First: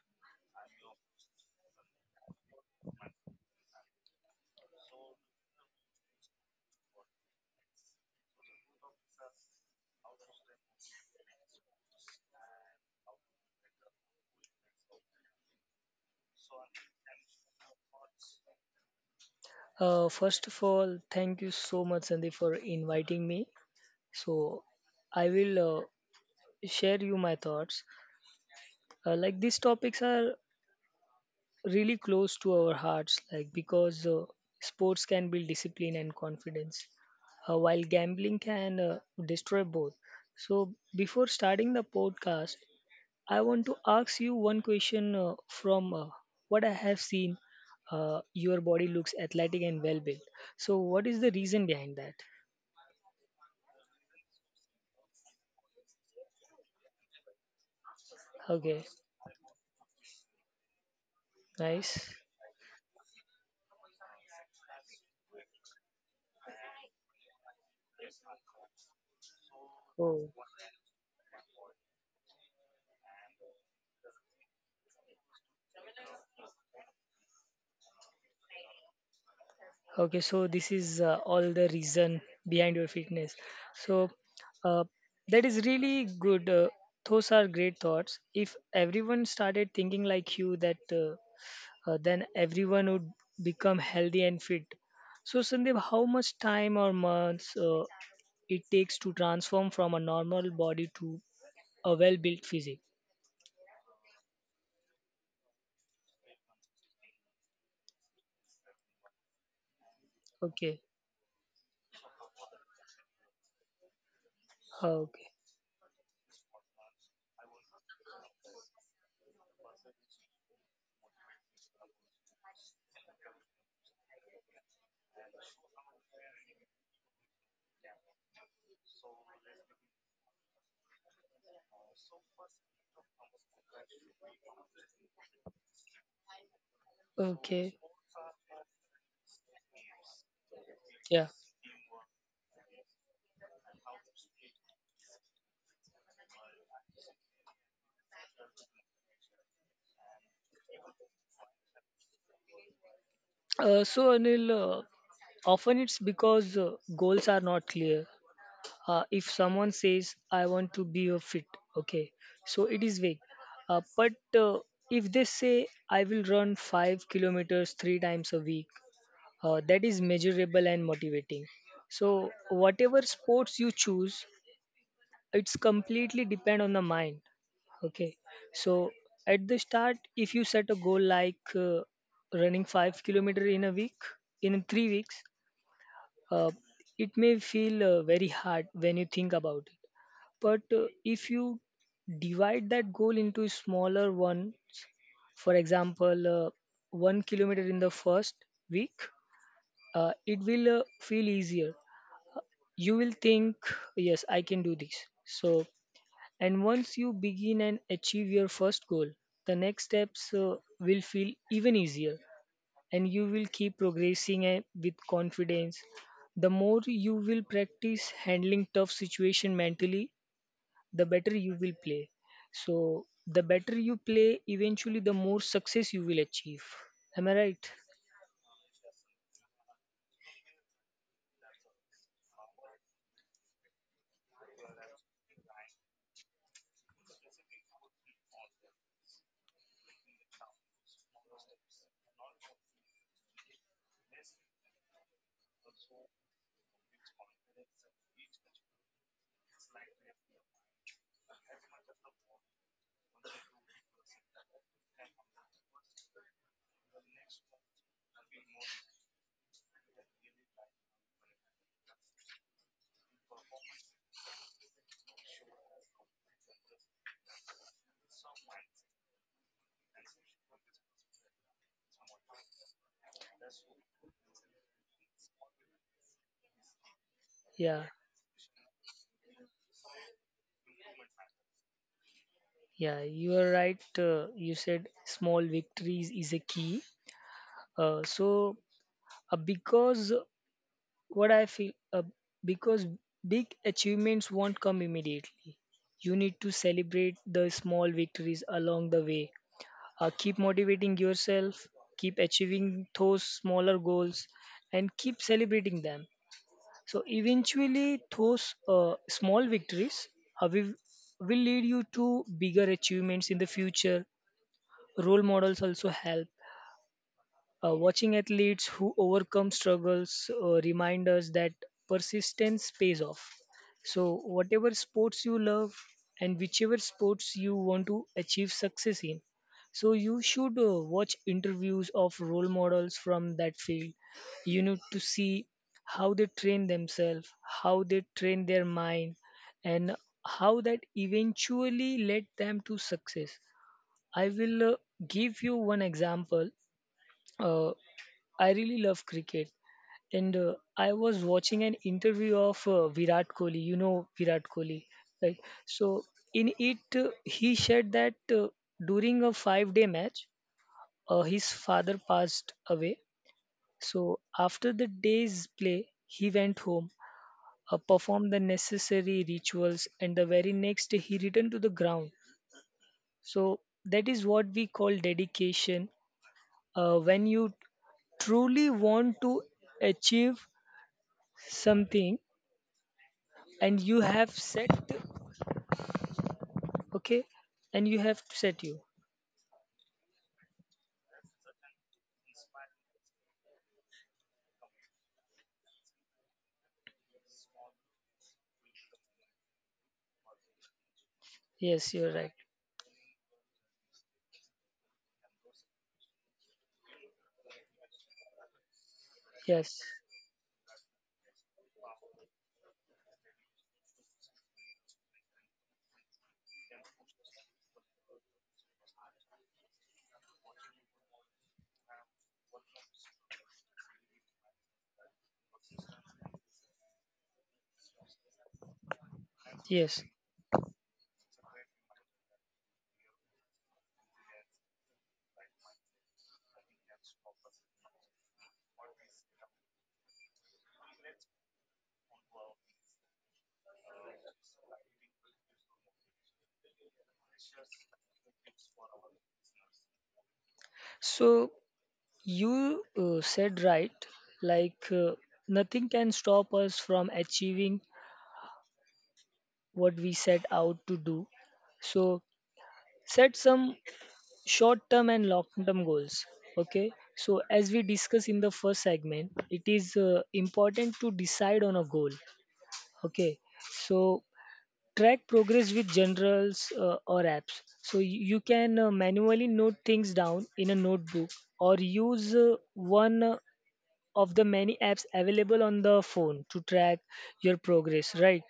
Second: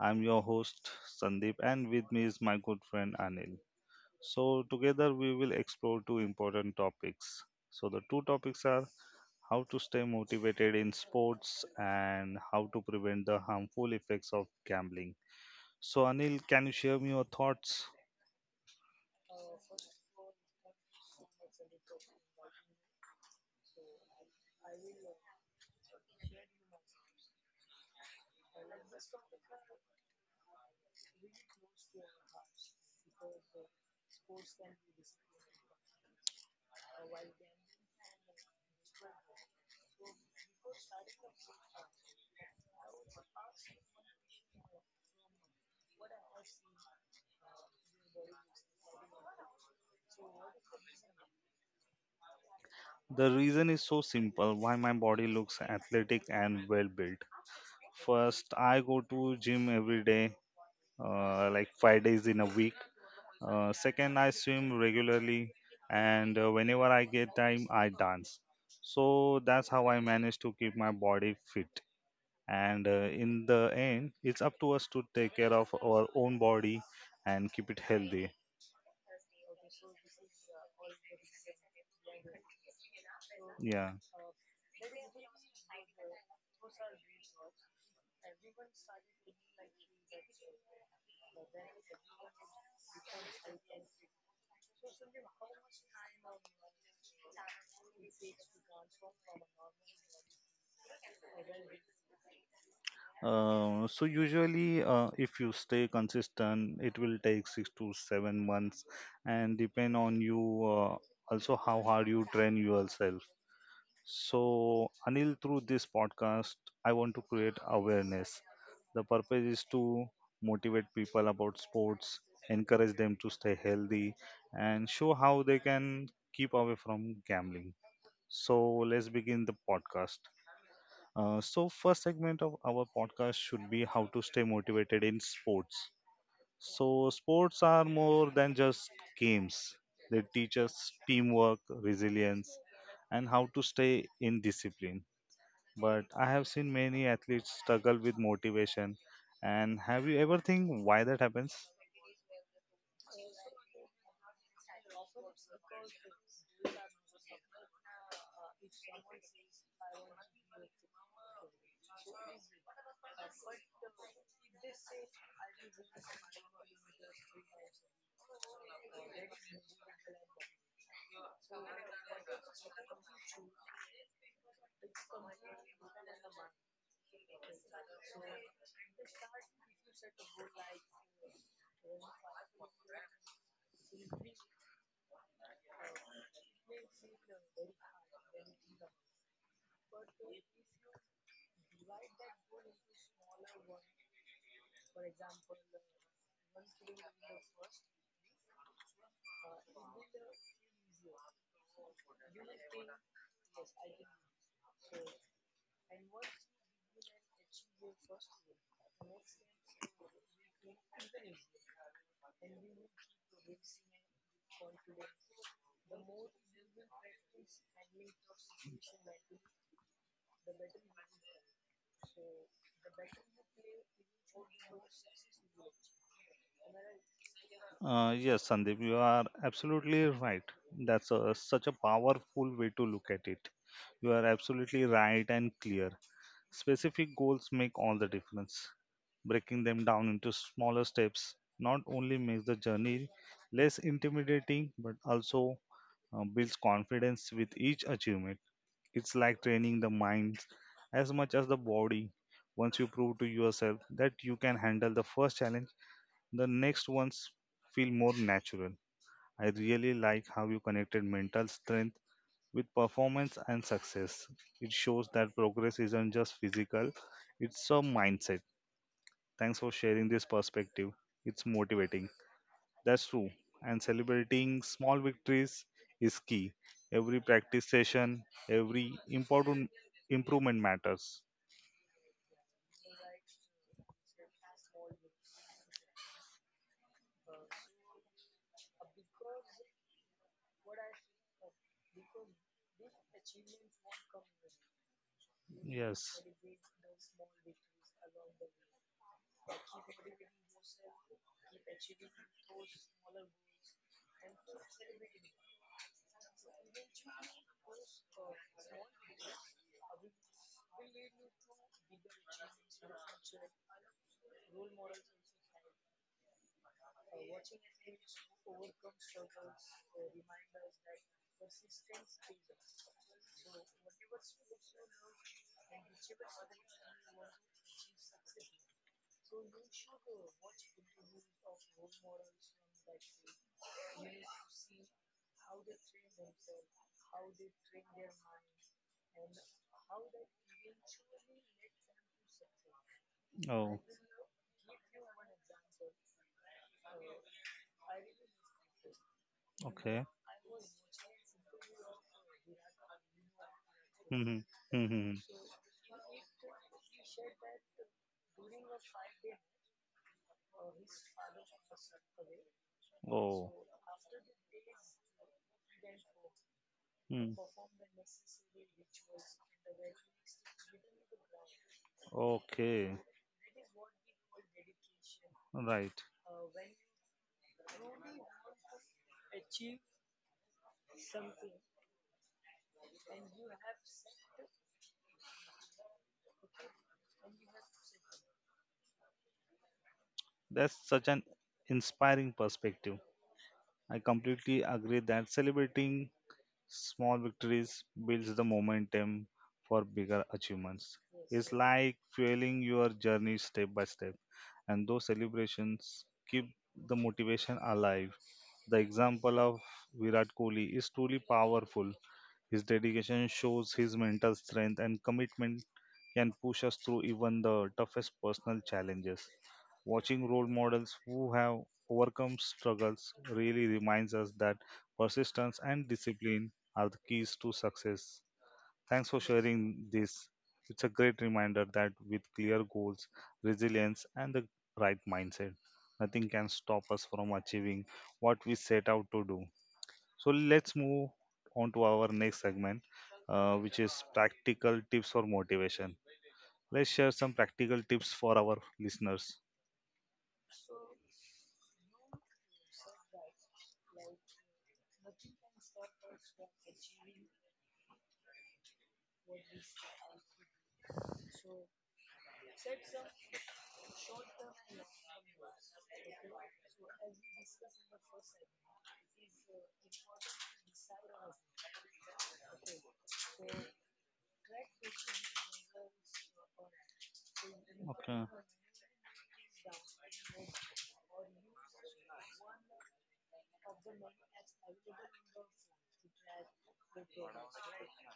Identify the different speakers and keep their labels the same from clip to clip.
Speaker 1: I'm your host, Sandeep, and with me is my good friend Anil. Together we will explore two important topics. So, the two topics are how to stay motivated in sports and how to prevent the harmful effects of gambling. So, Anil, can you share me your thoughts?
Speaker 2: First of all, thank you so much, Sandeep, for inviting me. So, I will share you my thoughts. Like these topics are really close to our hearts, like because sports can build discipline and confidence, while gambling can destroy both. So, before starting the podcast, I want to ask you one question from what I have seen. Your body looks athletic and well built. So, what is the reason behind that?
Speaker 1: The reason is so simple why my body looks athletic and well built.
Speaker 2: Okay,
Speaker 1: First, I go to gym every day,
Speaker 2: nice.
Speaker 1: like 5 days in a week. Second, I swim regularly, and whenever I get time, I dance. So that's how
Speaker 2: Oh,
Speaker 1: I manage to keep my body fit. And in the end, it's up to us to take care of our own body and keep it healthy.
Speaker 2: okay, so this is all the reason behind your fitness. So
Speaker 1: Yeah.
Speaker 2: uh, that is really good. Those are great thoughts. If everyone started thinking like you, that then everyone would become healthy and fit. So Sandeep, how much time or months it takes to transform from a normal body to a well-built physique?
Speaker 1: Usually, if you stay consistent, it will take 6 to 7 months, and depend on you
Speaker 2: Okay.
Speaker 1: also how hard you train yourself. So Anil, through this podcast, I want to create awareness. The purpose is to motivate people about sports, encourage them to stay healthy, and show how they can keep away from gambling. So let's begin the podcast. So first segment of our podcast should be how to stay motivated in sports. So sports are more than just games. They teach us
Speaker 2: Yeah.
Speaker 1: teamwork, resilience, and how to stay in discipline. But I have seen many athletes struggle with motivation. And have you ever think why that happens?
Speaker 2: So Anil, often it's because goals are not clear. If someone says, "I want to be a fit," okay, so it is vague. But uh, if they say, "I will run 5 kilometers three times a week," that is measurable and motivating. So whatever sports you choose, it's completely depend on the mind. Okay. So at the start, if you set a goal like running 5 kilometer in a week in 3 weeks, uh, it may feel very hard when you think about it. But if you divide that goal into smaller one, for example, 1 kilometer in the first week, it will feel easier. You will think, yes, I can do this. So, and once you begin and achieve your first goal, the next steps will feel even easier, and you will keep progressing with confidence. The more you will practice handling tough situation mentally, the better you will play. So, the better you play, eventually the more success you will achieve. Am I right?
Speaker 1: Yes, Sandeep, you are absolutely right. That's such a powerful way to look at it. You are absolutely right and clear. Specific goals make all the difference. Breaking them down into smaller steps not only makes the journey less intimidating but also builds confidence with each achievement. It's like training the mind as much as the body. Once you prove to yourself that you can handle the first challenge, the next ones feel more natural. I really like how you connected mental strength with performance and success. It shows that progress isn't just physical, it's a mindset. Thanks for sharing this perspective. It's motivating. That's true. And celebrating small victories is key. Every
Speaker 2: Yeah,
Speaker 1: practice session, every important improvement matters.
Speaker 2: yeah you are right. You said small victories is a key. Uh, so because what I feel because big achievements won't come immediately, you need to
Speaker 1: Yes.
Speaker 2: celebrate the small victories along the way. Keep motivating yourself, keep achieving those smaller goals, and keep celebrating them. So eventually, those small victories uh, will, will lead you to bigger achievements in the future. Role models also help. Watching athletes who overcome struggles remind us that persistence pays off. So, whatever sports you love and whichever sports you want to achieve success in, so you should watch interviews of role models from that field. You need to see how they train themselves, how they train their mind, and how that eventually led them to success.
Speaker 1: Oh.
Speaker 2: I will give you one example. Uh, I really love cricket, and
Speaker 1: Okay.
Speaker 2: I was watching an interview of Virat Kohli. You know Virat
Speaker 1: Mm-hmm.
Speaker 2: Kohli, right?
Speaker 1: Mm-hmm.
Speaker 2: So in it, he shared that during a five-day match, his father passed away.
Speaker 1: Oh.
Speaker 2: So after the day's play, he went home,
Speaker 1: Mm.
Speaker 2: performed the necessary rituals, and the very next day he returned to the ground.
Speaker 1: Okay.
Speaker 2: So that is what we call dedication.
Speaker 1: Right.
Speaker 2: When you truly want to achieve something and you have set, okay, and you have set you.
Speaker 1: That's such an inspiring perspective. I completely agree that celebrating small victories builds the momentum for bigger achievements. It's
Speaker 2: Yes, you're
Speaker 1: like
Speaker 2: right.
Speaker 1: fueling your journey step by step, and those celebrations keep the motivation alive. The example
Speaker 2: yes
Speaker 1: of Virat Kohli is truly powerful. His dedication shows his mental strength and commitment can push us through even the toughest personal challenges. Watching role models who have overcome struggles really reminds us that persistence and discipline are the keys to success. Thanks for
Speaker 2: yes
Speaker 1: sharing this. It's a great reminder that with clear goals, resilience, and the right mindset, nothing can stop us from achieving what we set out to do. So let's move on to our next segment, which is practical tips for motivation. Let's share some practical tips for our listeners.
Speaker 2: So you said right, like, nothing can stop us from achieving what we set out to do. So set some short term and long term goals. Okay, so as we discussed in the first segment, it is important to decide on a goal. Okay. So track progress with generals or apps. So you
Speaker 1: Okay.
Speaker 2: can manually note things down in a notebook, or use one of the many apps available on the phone to track your progress, right?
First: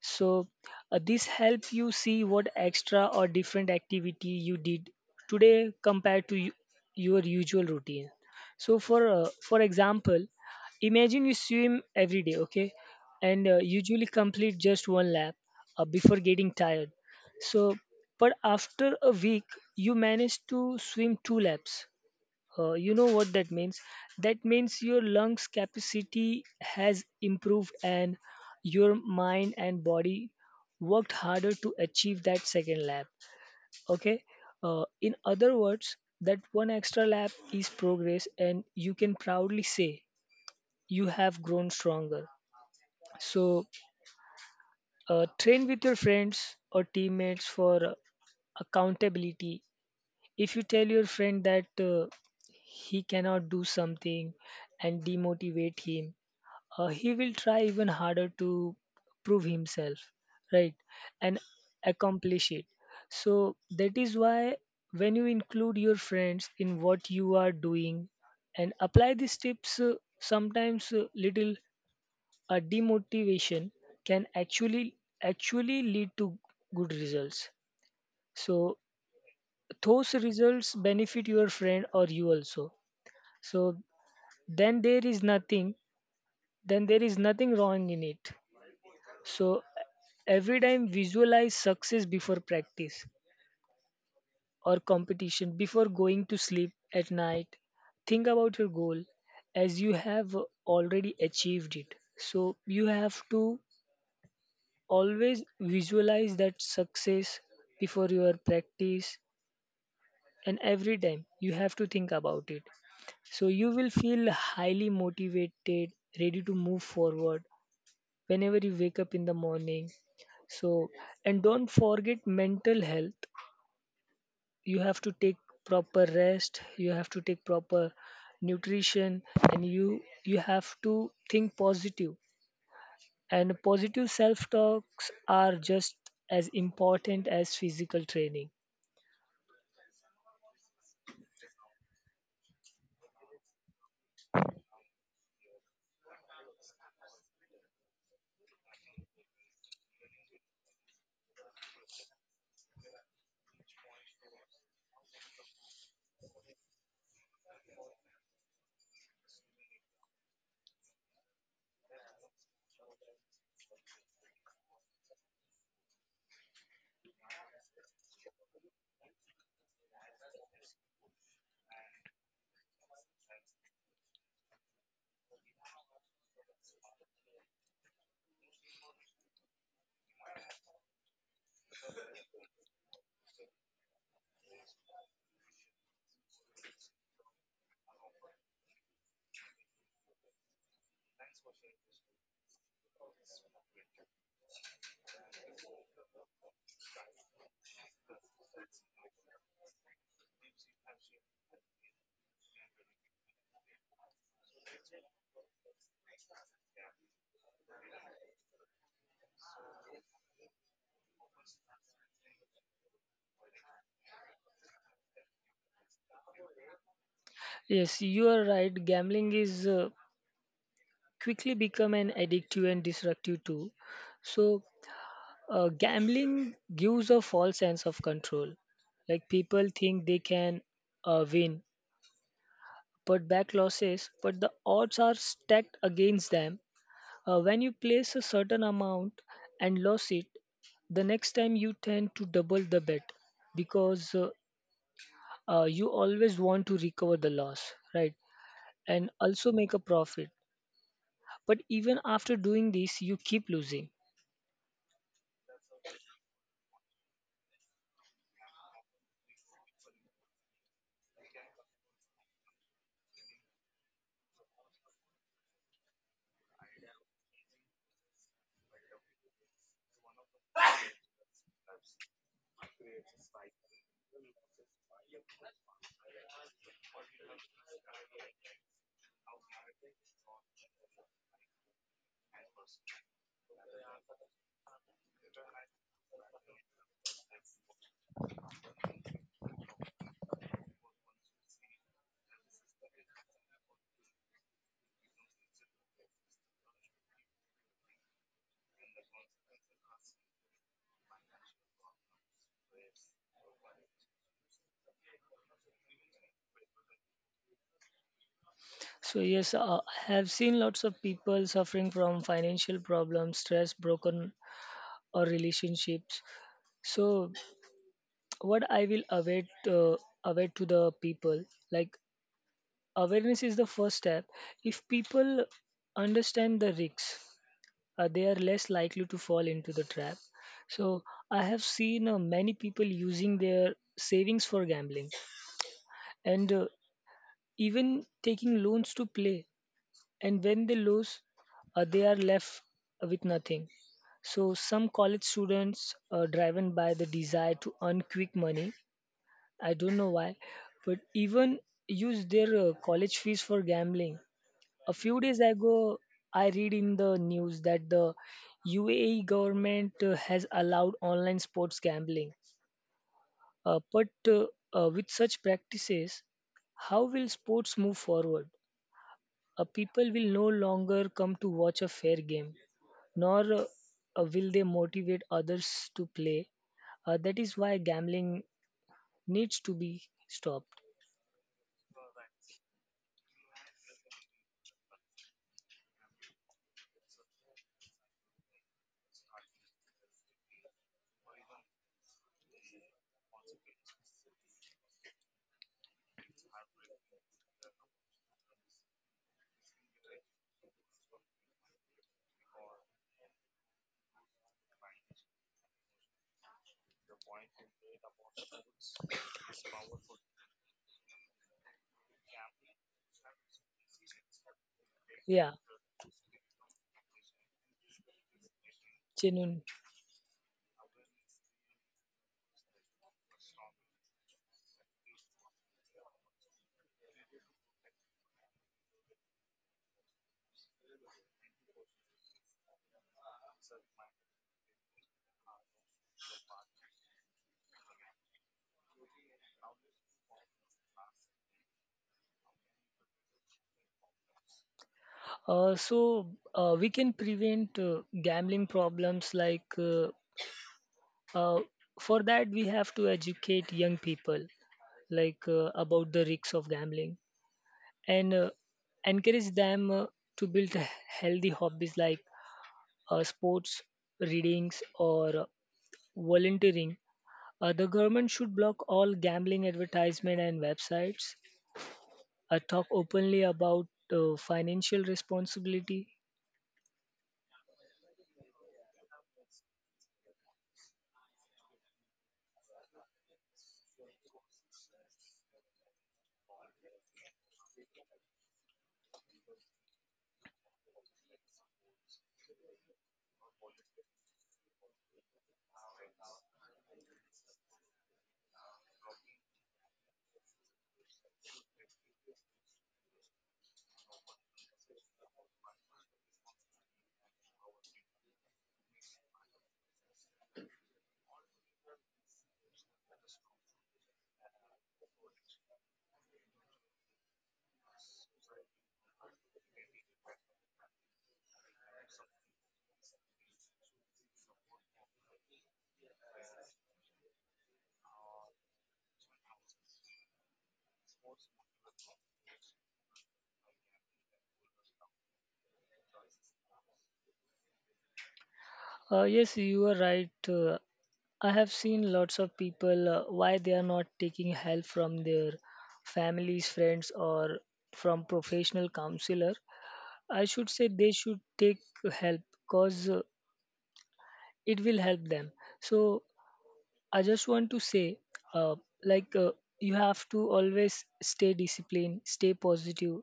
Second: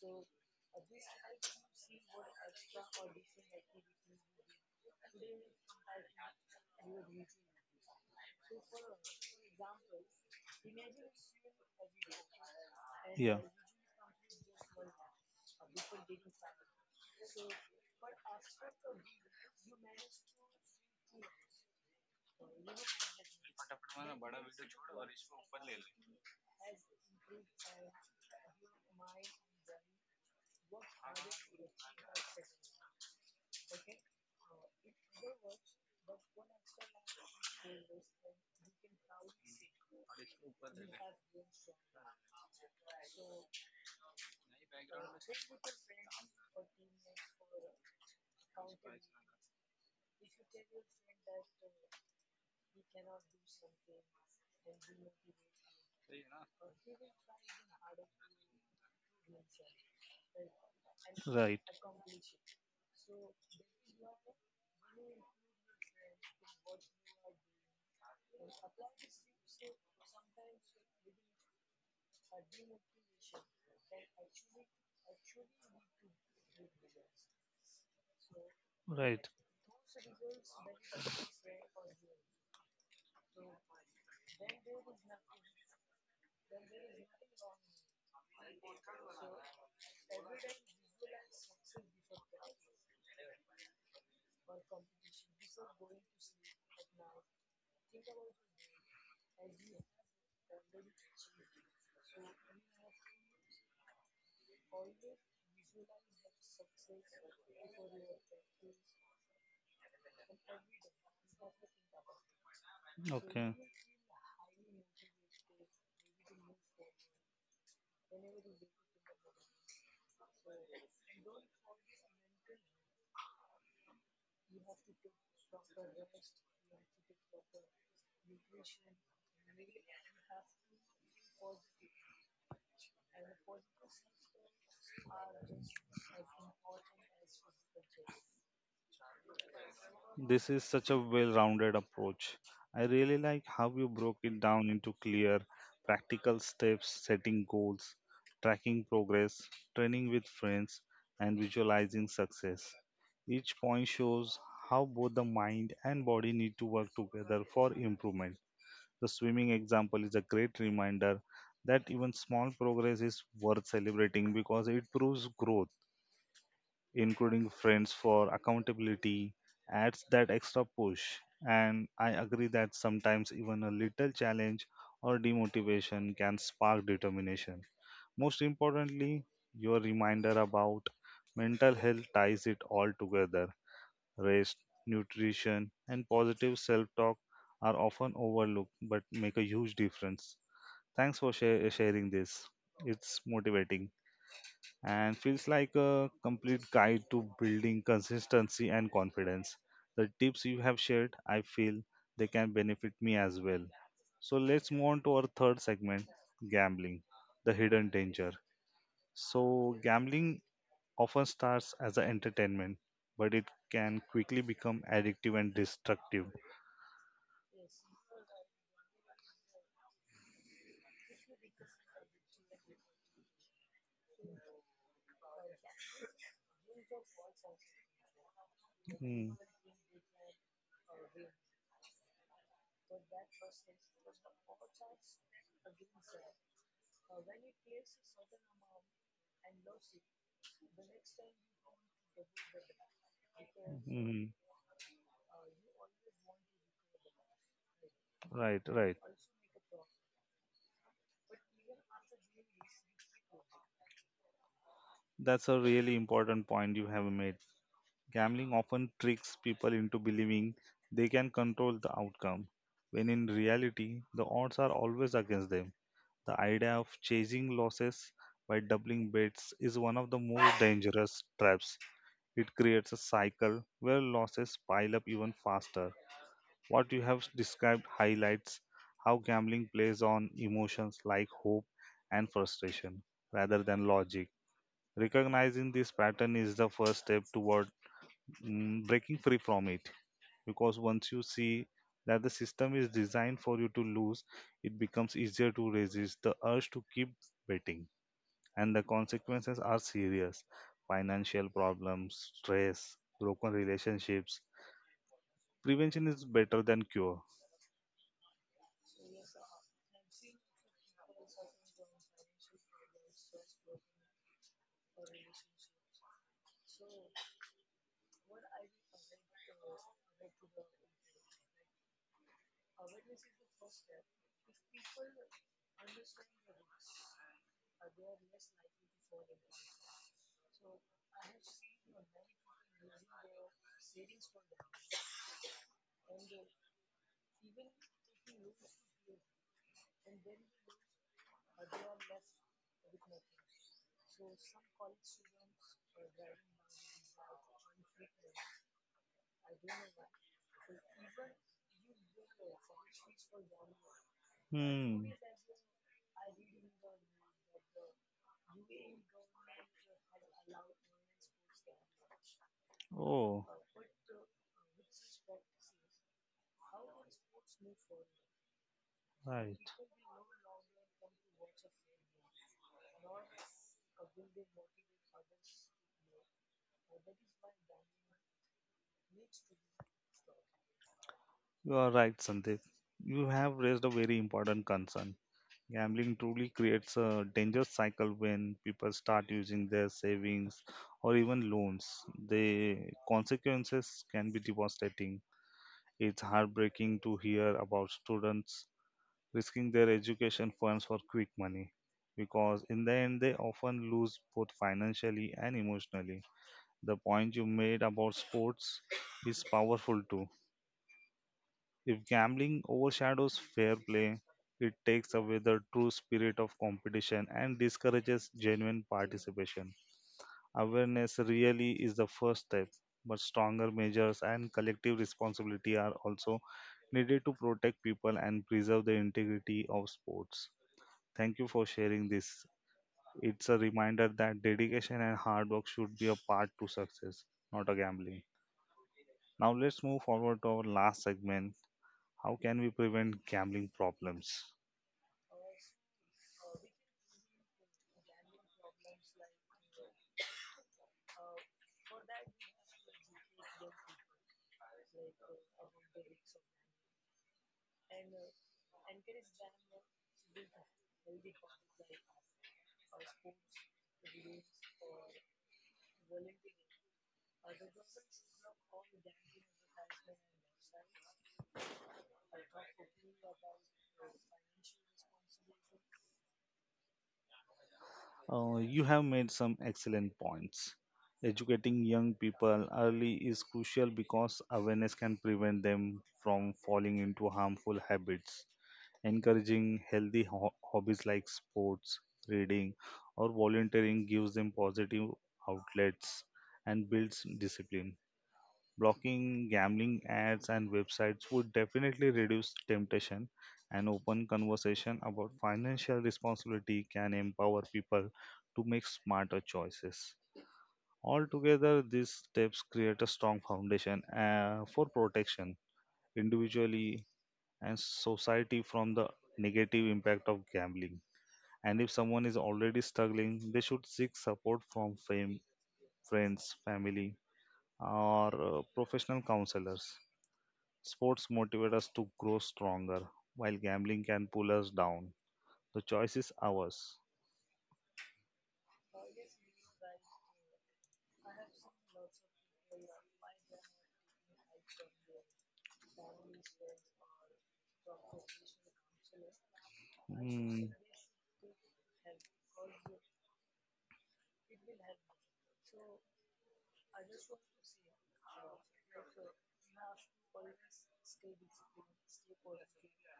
Speaker 2: So, this helps you see what extra or different activity you did today compared to your usual routine. So, for example, imagine you swim every day, okay,
Speaker 1: Yeah.
Speaker 2: and usually complete just one lap before getting tired. So, but after a week, you manage to swim two laps. You know what that means? That means your lungs capacity has improved and your mind and body worked harder to achieve that second lap. Okay? In other words, that one extra lap is progress, and you can proudly say you have grown stronger. So, train with your friends or teammates for accountability. If you tell your friend that he cannot do something and demotivate him, he will try even harder to prove himself, right, and
Speaker 1: Right.
Speaker 2: accomplish it. So that is why when you include your friends in what you are doing and apply these tips, sometimes little demotivation can actually lead to good results. So
Speaker 1: Right.
Speaker 2: those results benefit your friend or you also. So then there is nothing then there is nothing wrong in it. So every time visualize success before practice or competition. Before going to sleep at night, think about your goal as you have already achieved it. So you have to always visualize that success before your practice, and every time you have to think about it. So
Speaker 1: Okay.
Speaker 2: you will feel highly motivated, ready to move forward whenever you wake up in the morning. So, and don't forget mental health. You have to take proper rest, you have to take proper nutrition, and you have to think positive. And positive self-talks are just as important as physical training.
Speaker 1: This is such a well rounded approach. I really like how you broke it down into clear, practical steps, setting goals, tracking progress, training with friends, and visualizing success. Each point shows how both the mind and body need to work together for improvement. The swimming example is a great reminder that even small progress is worth celebrating because it proves growth. Including friends for accountability adds that extra push. And I agree that sometimes even a little challenge or demotivation can spark determination. Most importantly, your reminder about mental health ties it all together. Rest, nutrition, and positive self talk are often overlooked but make a huge difference. Thanks for share sharing this. It's motivating and feels like a complete guide to building consistency and confidence. The tips you have shared, I feel they can benefit me as well. So let's move on to our third segment, gambling, the hidden danger. So, gambling often starts as an entertainment, but it can quickly become addictive and destructive.
Speaker 2: Yes, you are right. Gambling is quickly become an addictive and disruptive too. So gambling gives a false sense of control. Like
Speaker 1: Hmm.
Speaker 2: people think they can win, put back losses, but the odds are stacked against them. When you place a certain amount and lose it, the next time you tend to double the bet because
Speaker 1: Mhm.
Speaker 2: uh, uh, you always want to recover the loss, right?
Speaker 1: Right, right.
Speaker 2: And also make a profit. But even after doing this, you keep losing.
Speaker 1: That's a really important point you have made. Gambling often tricks people into believing they can control the outcome, when in reality, the odds are always against them. The idea of chasing losses by doubling bets is one of the most dangerous traps. It creates a cycle where losses pile up even faster. What you have described highlights how gambling plays on emotions like hope and frustration rather than logic. Recognizing this pattern is the first step toward breaking free from it, because once you see that the system is designed for you to lose, it becomes easier to resist the urge to keep betting. And the consequences are serious: financial problems, stress, broken relationships. Prevention is better than cure.
Speaker 2: So yes, I have seen lots of people suffering from financial problems, stress, broken or relationships. So what I will await await to the people, like awareness is the first step. If people understand the risks, they are less likely to fall into the trap. So I have seen many people using their savings for gambling, and even taking loans to play, and when they lose, they are left with nothing. So some college students are driven by the desire to earn quick money. I don't know why, but even use their college fees for gambling. A
Speaker 1: Hmm.
Speaker 2: few days ago, I read in the news that the UAE government has allowed online sports gambling.
Speaker 1: Oh.
Speaker 2: But with such practices, how will sports move forward?
Speaker 1: Right.
Speaker 2: People will no longer come to watch a fair game, nor will they motivate others to play. That is why gambling needs to be stopped.
Speaker 1: You are right, Sandeep. You have raised a very important concern. Gambling truly creates a dangerous cycle when people start using their savings or even loans. The consequences can be devastating. It's heartbreaking to hear about students risking their education funds for quick money, because in the end they often lose both financially and emotionally. The point you made about sports is powerful too. If gambling overshadows fair play, it takes away
Speaker 2: Yeah,
Speaker 1: the true spirit of competition and discourages genuine
Speaker 2: genuine.
Speaker 1: participation. Awareness really is the first step, but stronger measures and collective responsibility are also needed to protect people and preserve the integrity of sports. Thank you for sharing this. It's a reminder that dedication and hard work should be a part to success, not a gambling. Now let's move forward to our last segment. How can we prevent gambling problems?
Speaker 2: So we can prevent gambling problems, like uh, uh, for that we have to educate young people, like, about the risks of gambling, and encourage them to build healthy hobbies like sports, readings, or volunteering. The government should block all gambling advertisement and websites. Talk openly about financial responsibility.
Speaker 1: You have made some excellent points. Educating young people early is crucial because awareness can prevent them from falling into harmful habits. Encouraging healthy hobbies like sports, reading, or volunteering gives them positive outlets and builds discipline. Blocking gambling ads and websites would definitely reduce temptation, and open conversation about financial responsibility can empower people to make smarter choices. Altogether, these steps create a strong foundation for protection individually and society from the negative impact of gambling. And if someone is already struggling, they should seek support from friends, family, or professional counselors. Sports motivate us to grow stronger, while gambling can pull us down. The choice is ours.
Speaker 2: Yes, you are right. I have seen lots of people why they are not taking help from their families, friends, or from professional counselor. I should
Speaker 1: Hmm,
Speaker 2: say they should take help because it will help them. So I just want to say, uh, like, you have to always stay disciplined, stay positive,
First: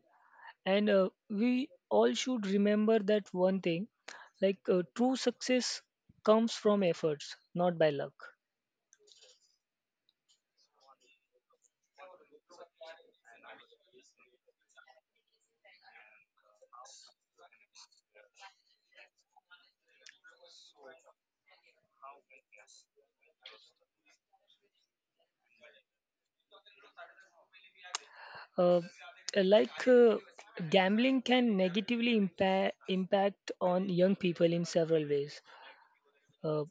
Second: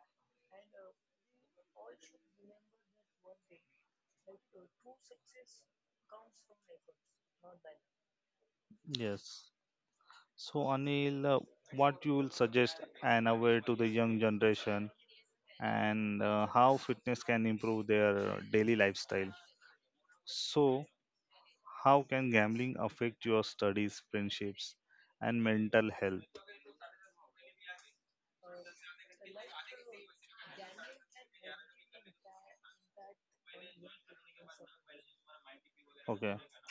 Speaker 2: and we all should remember that one thing: like, true success comes from efforts, not by luck.
Speaker 1: yes. So, Anil, what you will suggest and aware to the young generation, and how fitness can improve their daily lifestyle? So, how can gambling affect your studies, friendships, and mental health?
Speaker 2: uh, like, gambling can negatively impact on young people in several ways,
Speaker 1: Okay,
Speaker 2: uh, uh,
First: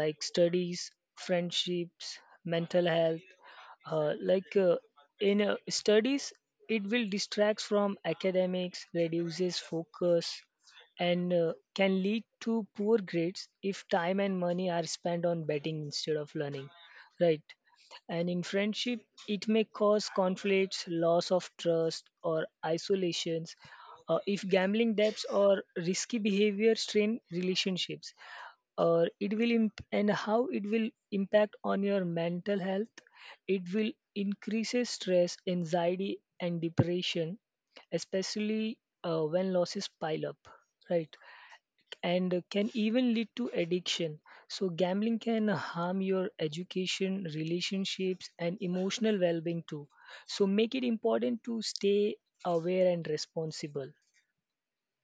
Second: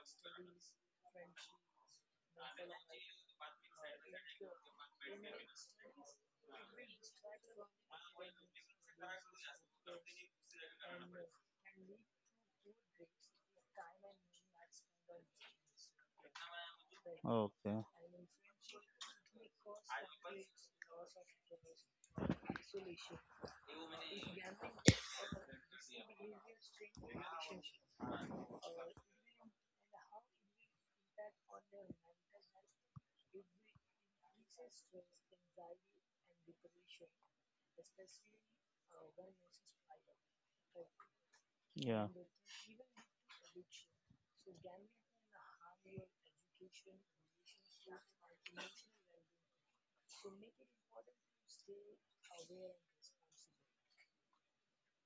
Speaker 2: like studies, friendships, mental health. Like, in studies, it will distract from academics, reduces focus, and can lead to poor grades if time and money are spent on betting instead of learning. Right.
Speaker 1: okay,
Speaker 2: And in friendship, it may cause conflicts, loss of trust, or isolations if gambling debts or risky behavior strain relationships, or and how it will impact on your mental health, it will increases stress, anxiety, and depression, especially when losses pile up, right,
Speaker 1: yeah.
Speaker 2: and can even lead to addiction. So gambling can harm your education, relationships, and emotional well-being too, so make it important to stay aware and responsible.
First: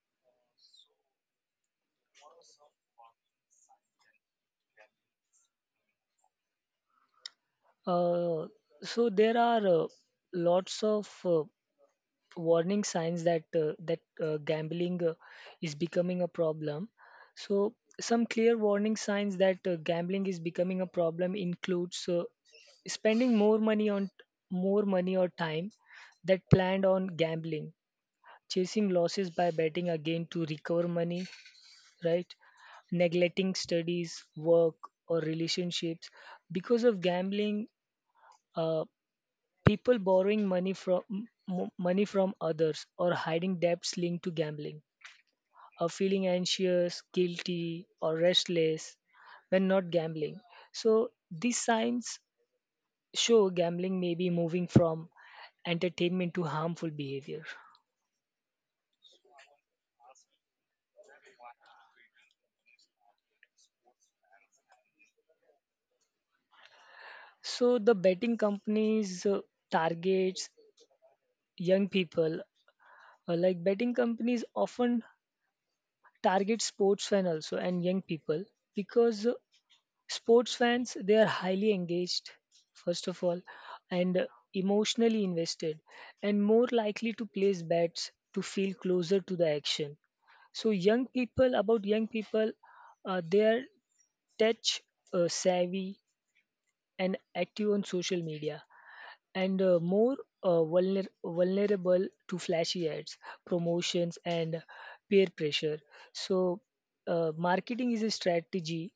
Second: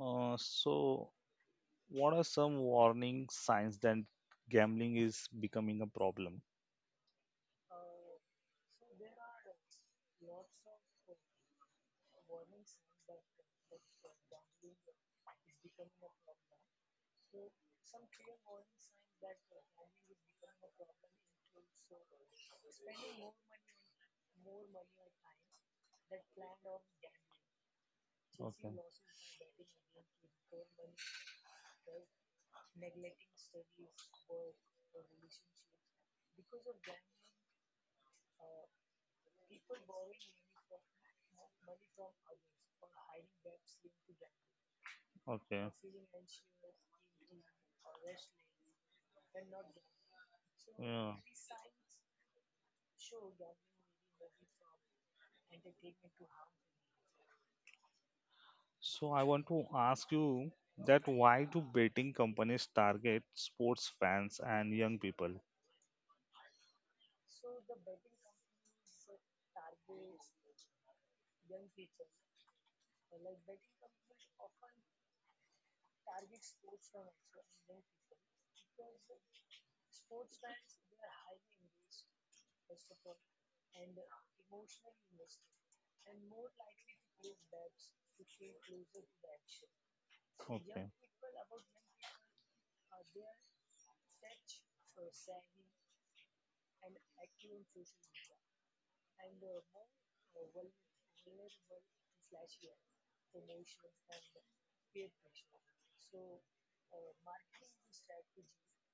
Speaker 1: So, what are some warning signs that gambling is becoming a problem?
Speaker 2: Uh, so there are lots of warning signs that gambling is becoming a problem. So some clear warning signs that gambling is becoming a problem includes spending more money on more money or time that planned on gambling,
Speaker 1: Okay.
Speaker 2: chasing losses by betting again to recover money, right, neglecting studies, work, or relationships because of gambling. Uh, People borrowing money from money from others or hiding debts linked to gambling,
Speaker 1: Okay.
Speaker 2: or feeling anxious, guilty, or restless when not gambling. So
Speaker 1: Yeah.
Speaker 2: these signs show gambling may be moving from entertainment to harmful behavior.
Speaker 1: So I want to ask you that why do betting companies target sports fans and young people?
Speaker 2: So the betting companies targets young people. Like betting companies often target sports fan also and young people, because sports fans, they are highly engaged, first of all, and emotionally invested, and more likely to place bets to feel closer to the action. So
Speaker 1: Okay.
Speaker 2: young people, about young people, they are touch, savvy, and active on social media, and more vulnerable to flashy ads, promotions, and peer pressure. So marketing is a strategy,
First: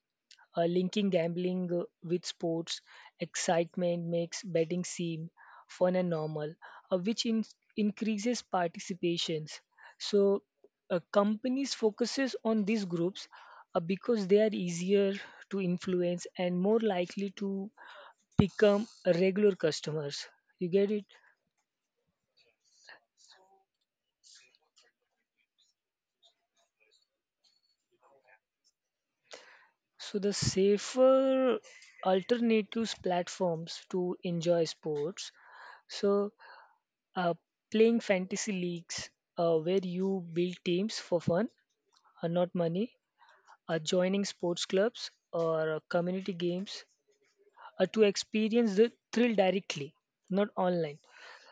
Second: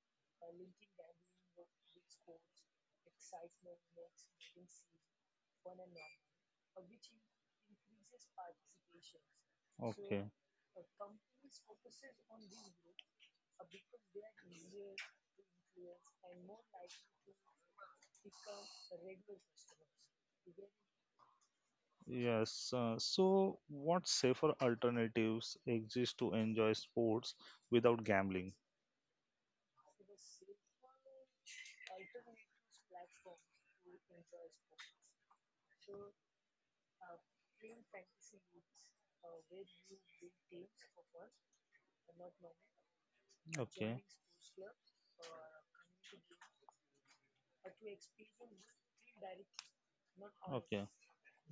Speaker 2: linking gambling with sports. Excitement makes betting seem fun and normal, uh, which in- increases participations.
Speaker 1: Okay.
Speaker 2: So companies focuses on these groups, because they are easier to influence and more likely to become regular customers. You get it?
Speaker 1: Yes. So what safer alternatives exist to enjoy sports without gambling?
Speaker 2: So the safer alternatives platforms to enjoy sports. So uh, playing fantasy leagues where you build teams for fun, not money,
Speaker 1: Okay.
Speaker 2: joining sports clubs or community games to experience the thrill directly, not
Speaker 1: Okay.
Speaker 2: online.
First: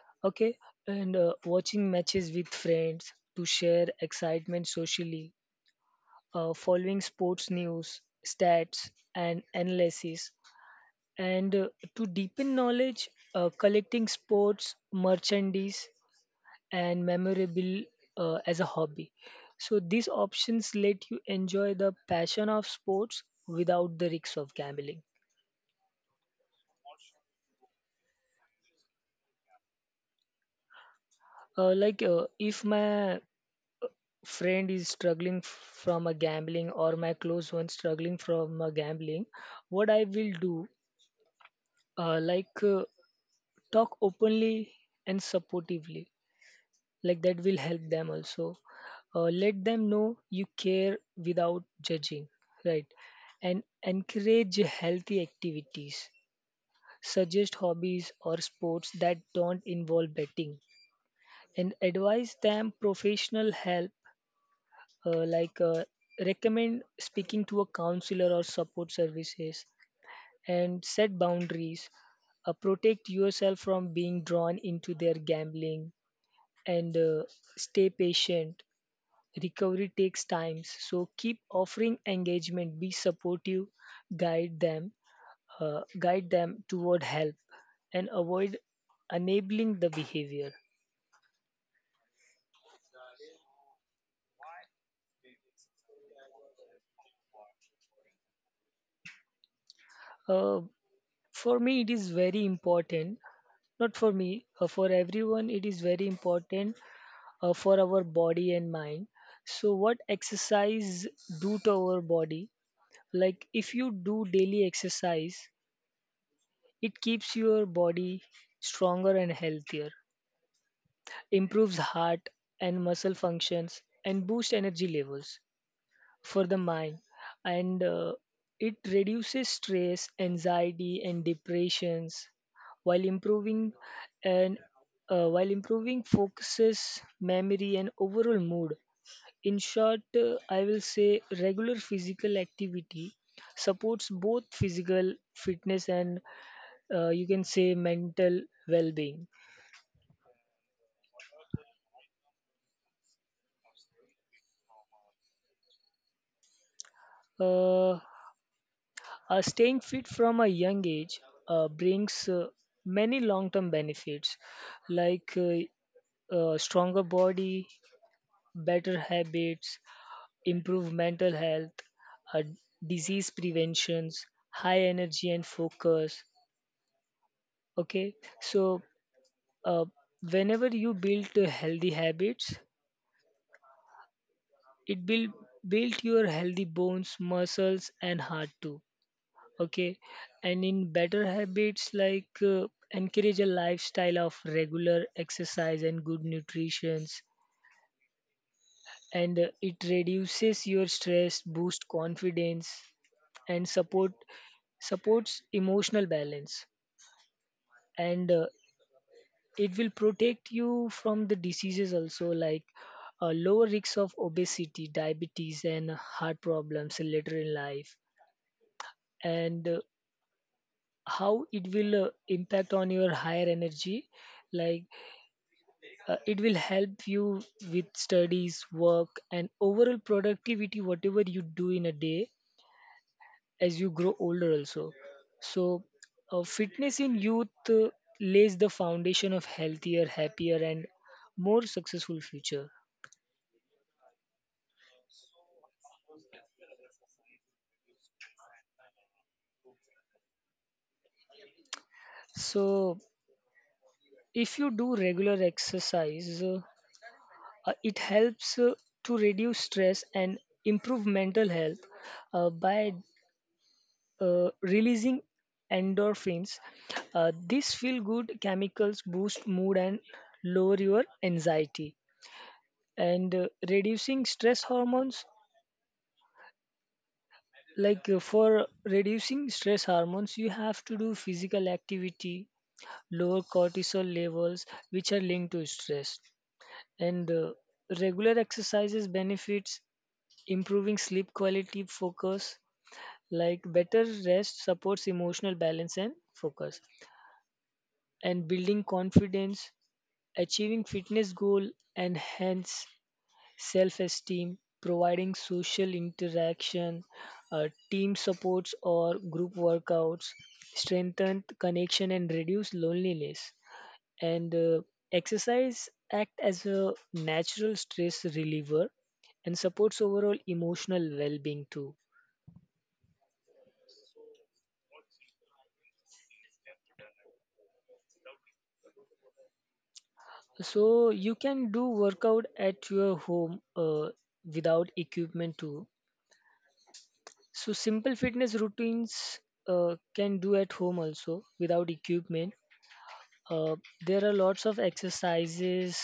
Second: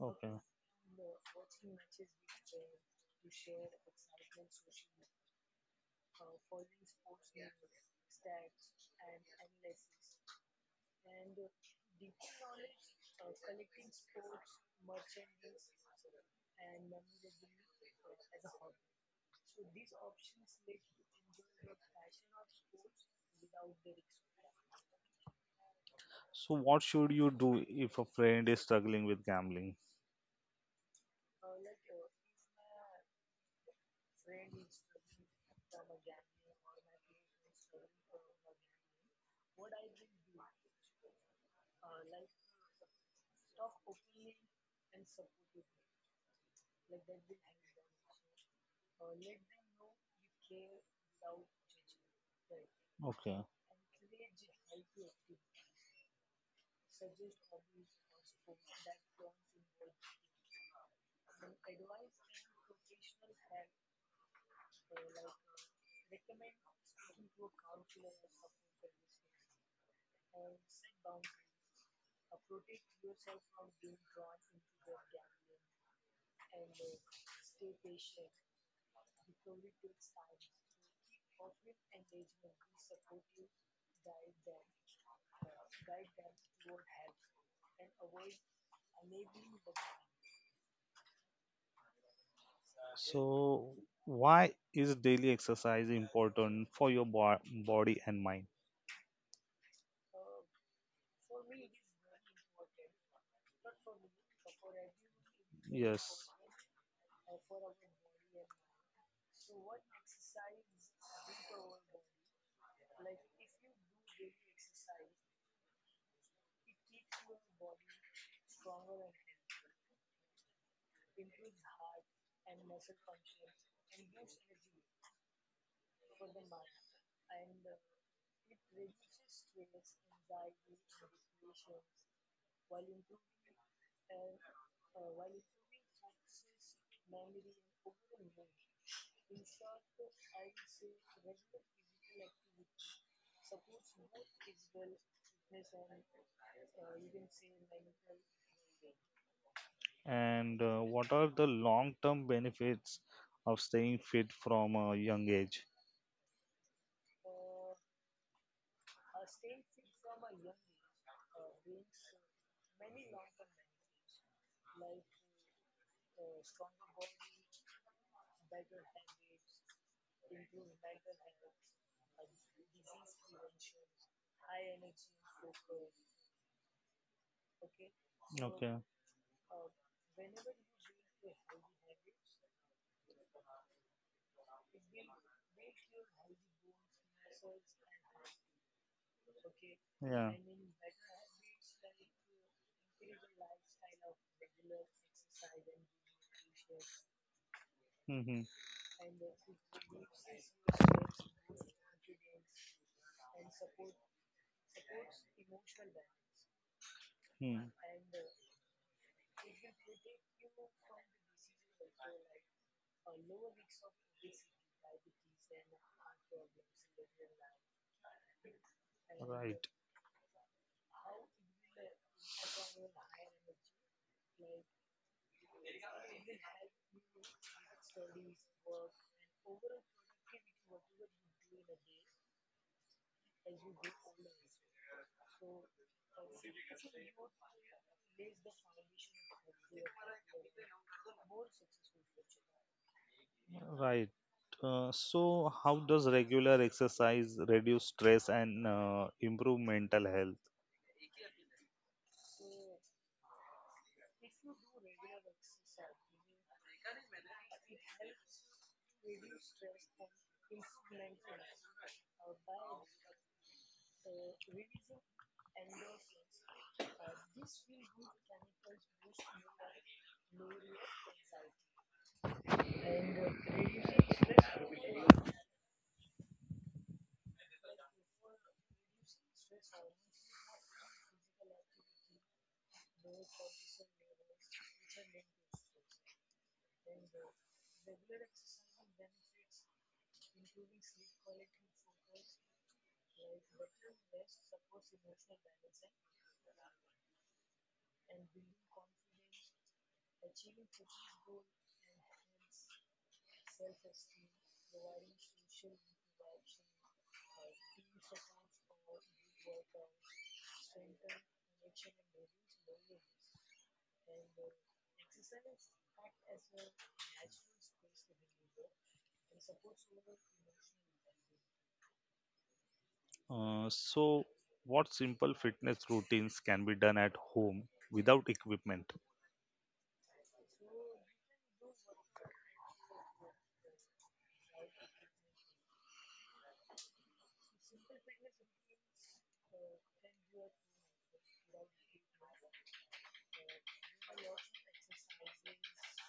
Speaker 1: Okay.
Speaker 2: Okay, and watching matches with friends to share excitement socially, following sports news, stats, and analysis, and to deepen knowledge, collecting sports merchandise and memorable as a hobby. So these options let you enjoy the passion of sports without the risks of gambling.
Speaker 1: So what should you do if a friend is struggling with gambling?
Speaker 2: If my friend is struggling from a gambling, or my close one struggling from a gambling, what I will do, uh, like uh, talk openly and supportively, like that will help them also. Let them know you care without judging, right,
Speaker 1: Okay.
Speaker 2: and encourage healthy activities, suggest hobbies or sports that don't involve betting, and advise them professional help, uh, like uh, recommend speaking to a counselor or support services, and set boundaries, protect yourself from being drawn into their gambling, and stay patient. Recovery takes time, so keep offering engagement, be supportive, guide them, guide them toward help, and avoid enabling the behavior.
Speaker 1: So why is daily exercise important for your body and mind?
Speaker 2: Uh, for me, it is very important. Not for me, for everyone, it is very important for our body and mind. So, what exercise do to our body? Like, if you do daily exercise, it keeps your body stronger and healthier, improves heart and muscle functions, and boosts energy levels. For the mind, and it reduces stress, anxiety, and depressions, while improving, and while improving focuses, memory, and overall mood. In short, I will say regular physical activity supports both physical fitness and, you can say, mental well-being.
Speaker 1: And what are the long term benefits of staying fit from a young age?
Speaker 2: uh, Staying fit from a young age brings many long term benefits, like stronger body, better habits, improved mental health, uh, disease preventions, high energy and focus. Okay,
Speaker 1: Okay.
Speaker 2: so uh, whenever you build healthy habits, it will build your healthy bones, muscles, and heart too. Okay,
Speaker 1: Yeah.
Speaker 2: and in better habits, like, encourage a lifestyle of regular exercise and good nutrition,
Speaker 1: Mm-hmm.
Speaker 2: and it reduces your stress, boost confidence, and supports emotional balance,
Speaker 1: Mm.
Speaker 2: and it will protect you from the diseases also, like a lower risk of obesity, diabetes, and heart problems later in life.
Speaker 1: Right.
Speaker 2: And how it will impact on your higher energy, like, it will help you with studies, work, and overall productivity, whatever you do in a day, as you grow older also. So fitness in youth lays the foundation of healthier, happier, and more successful future.
Speaker 1: Right. So, how does regular exercise reduce stress and improve mental health?
Speaker 2: So if you do regular exercise, it helps to reduce stress and improve mental health by releasing endorphins. These feel good chemicals boost mood and lower your anxiety, and reducing stress hormones, like, for reducing stress hormones you have to do physical activity, lower cortisol levels, which are linked to stress. And regular exercises benefits improving sleep quality, focus, like better rest supports emotional balance and focus, and building confidence, achieving fitness goal and hence self-esteem, providing social interaction, team supports or group workouts, strengthen connection and reduce loneliness. And exercise act as a natural stress reliever and supports overall emotional well-being too.
Speaker 1: So, what simple fitness routines can be done at home without equipment?
Speaker 2: So you can do workout at your home without equipment too. So simple fitness routines can do at home also without equipment. Uh, there are lots of exercises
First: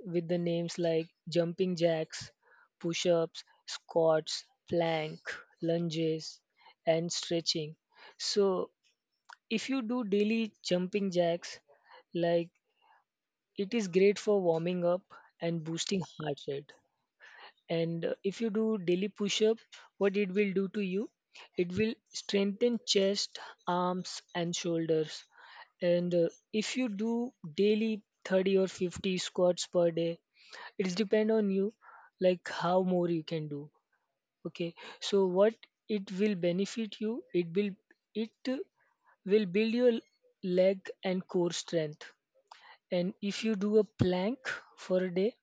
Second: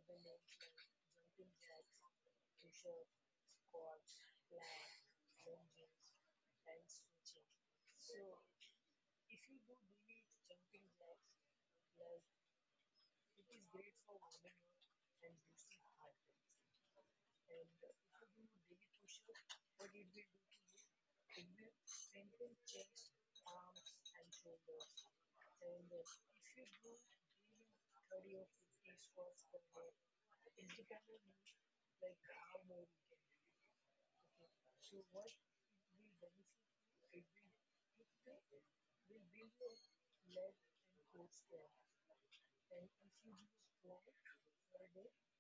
Speaker 2: with the names like jumping jacks, push-ups, squats, plank, lunges, and stretching. So if you do daily jumping jacks, like, it is great for warming up and boosting heart rate. And if you do daily push up, what it will do to you, it will strengthen chest, arms, and shoulders. And if you do daily 30 or 50 squats per day, it's depend on you, like how more you can do, okay. So what it will benefit you, it will, it will build your leg and core strength. And if you do a plank for a day,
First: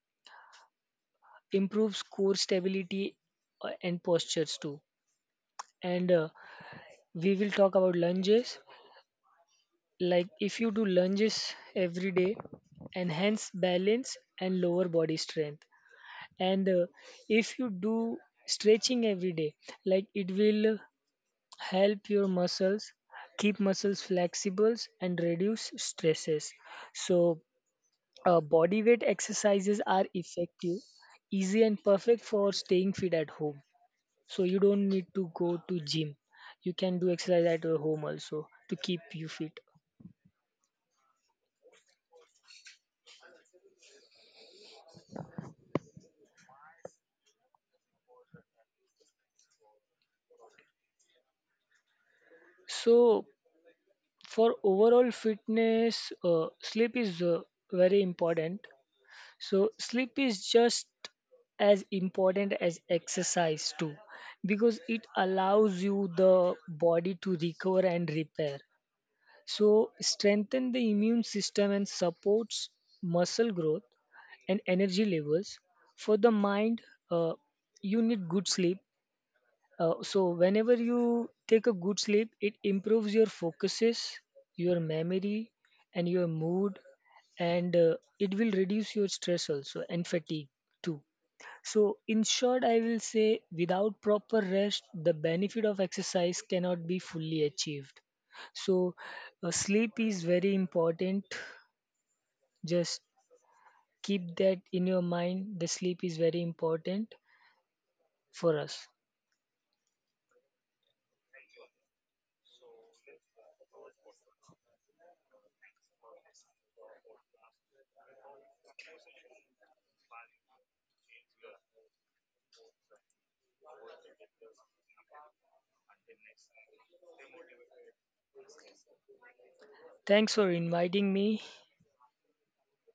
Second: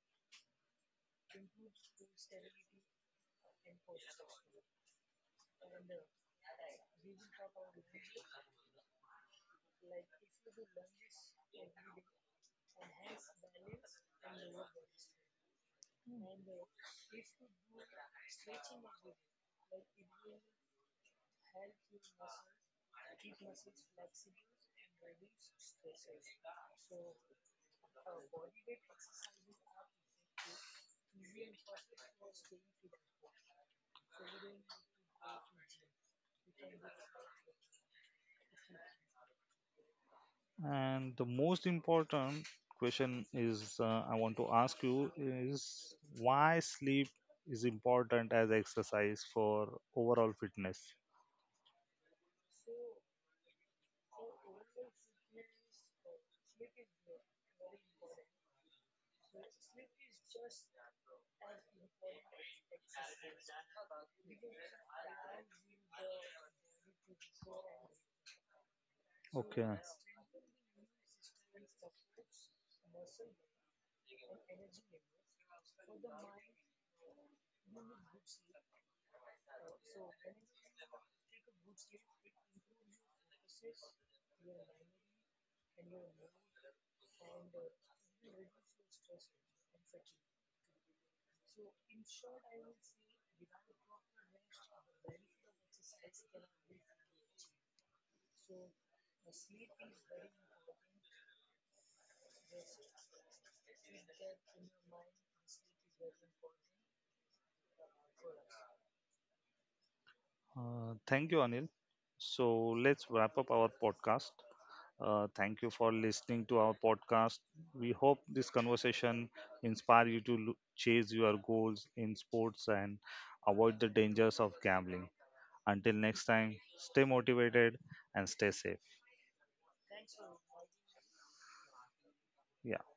Speaker 2: improves core stability and postures too. And we will talk about lunges. Like if you do lunges every day, enhance balance and lower body strength. And if you do stretching every day, like it will help your muscles, keep muscles flexible, and reduce stresses. So body weight exercises are effective, easy, and perfect for staying fit at home. So you don't need to go to gym, you can do exercise at your home also to keep you fit.
Speaker 1: And the most important question is, I want to ask you, is why sleep is important as exercise for overall fitness?
Speaker 2: So for overall fitness, sleep is very important. So sleep is just as important as exercise too, because it allows you the body to recover and repair.
Speaker 1: Okay.
Speaker 2: So, strengthen the immune system and supports muscle growth and energy levels. For the mind, uh, you need good sleep. So, whenever you take a good sleep, it improves your focuses, your memory, and your mood, and it will reduce your stress also and fatigue too. So, in short, I will say without proper rest, the benefit of exercise cannot be fully achieved. So, sleep is very important. Just keep that in your mind. The sleep is very important for us.
Speaker 1: Thank you, Anil. So, let's wrap up our podcast. Thank you for listening to our podcast. We hope this conversation inspire you to chase your goals in sports and avoid the dangers of gambling. Until next time, stay motivated and stay safe.
Speaker 2: Thanks for inviting me.
Speaker 1: Yeah.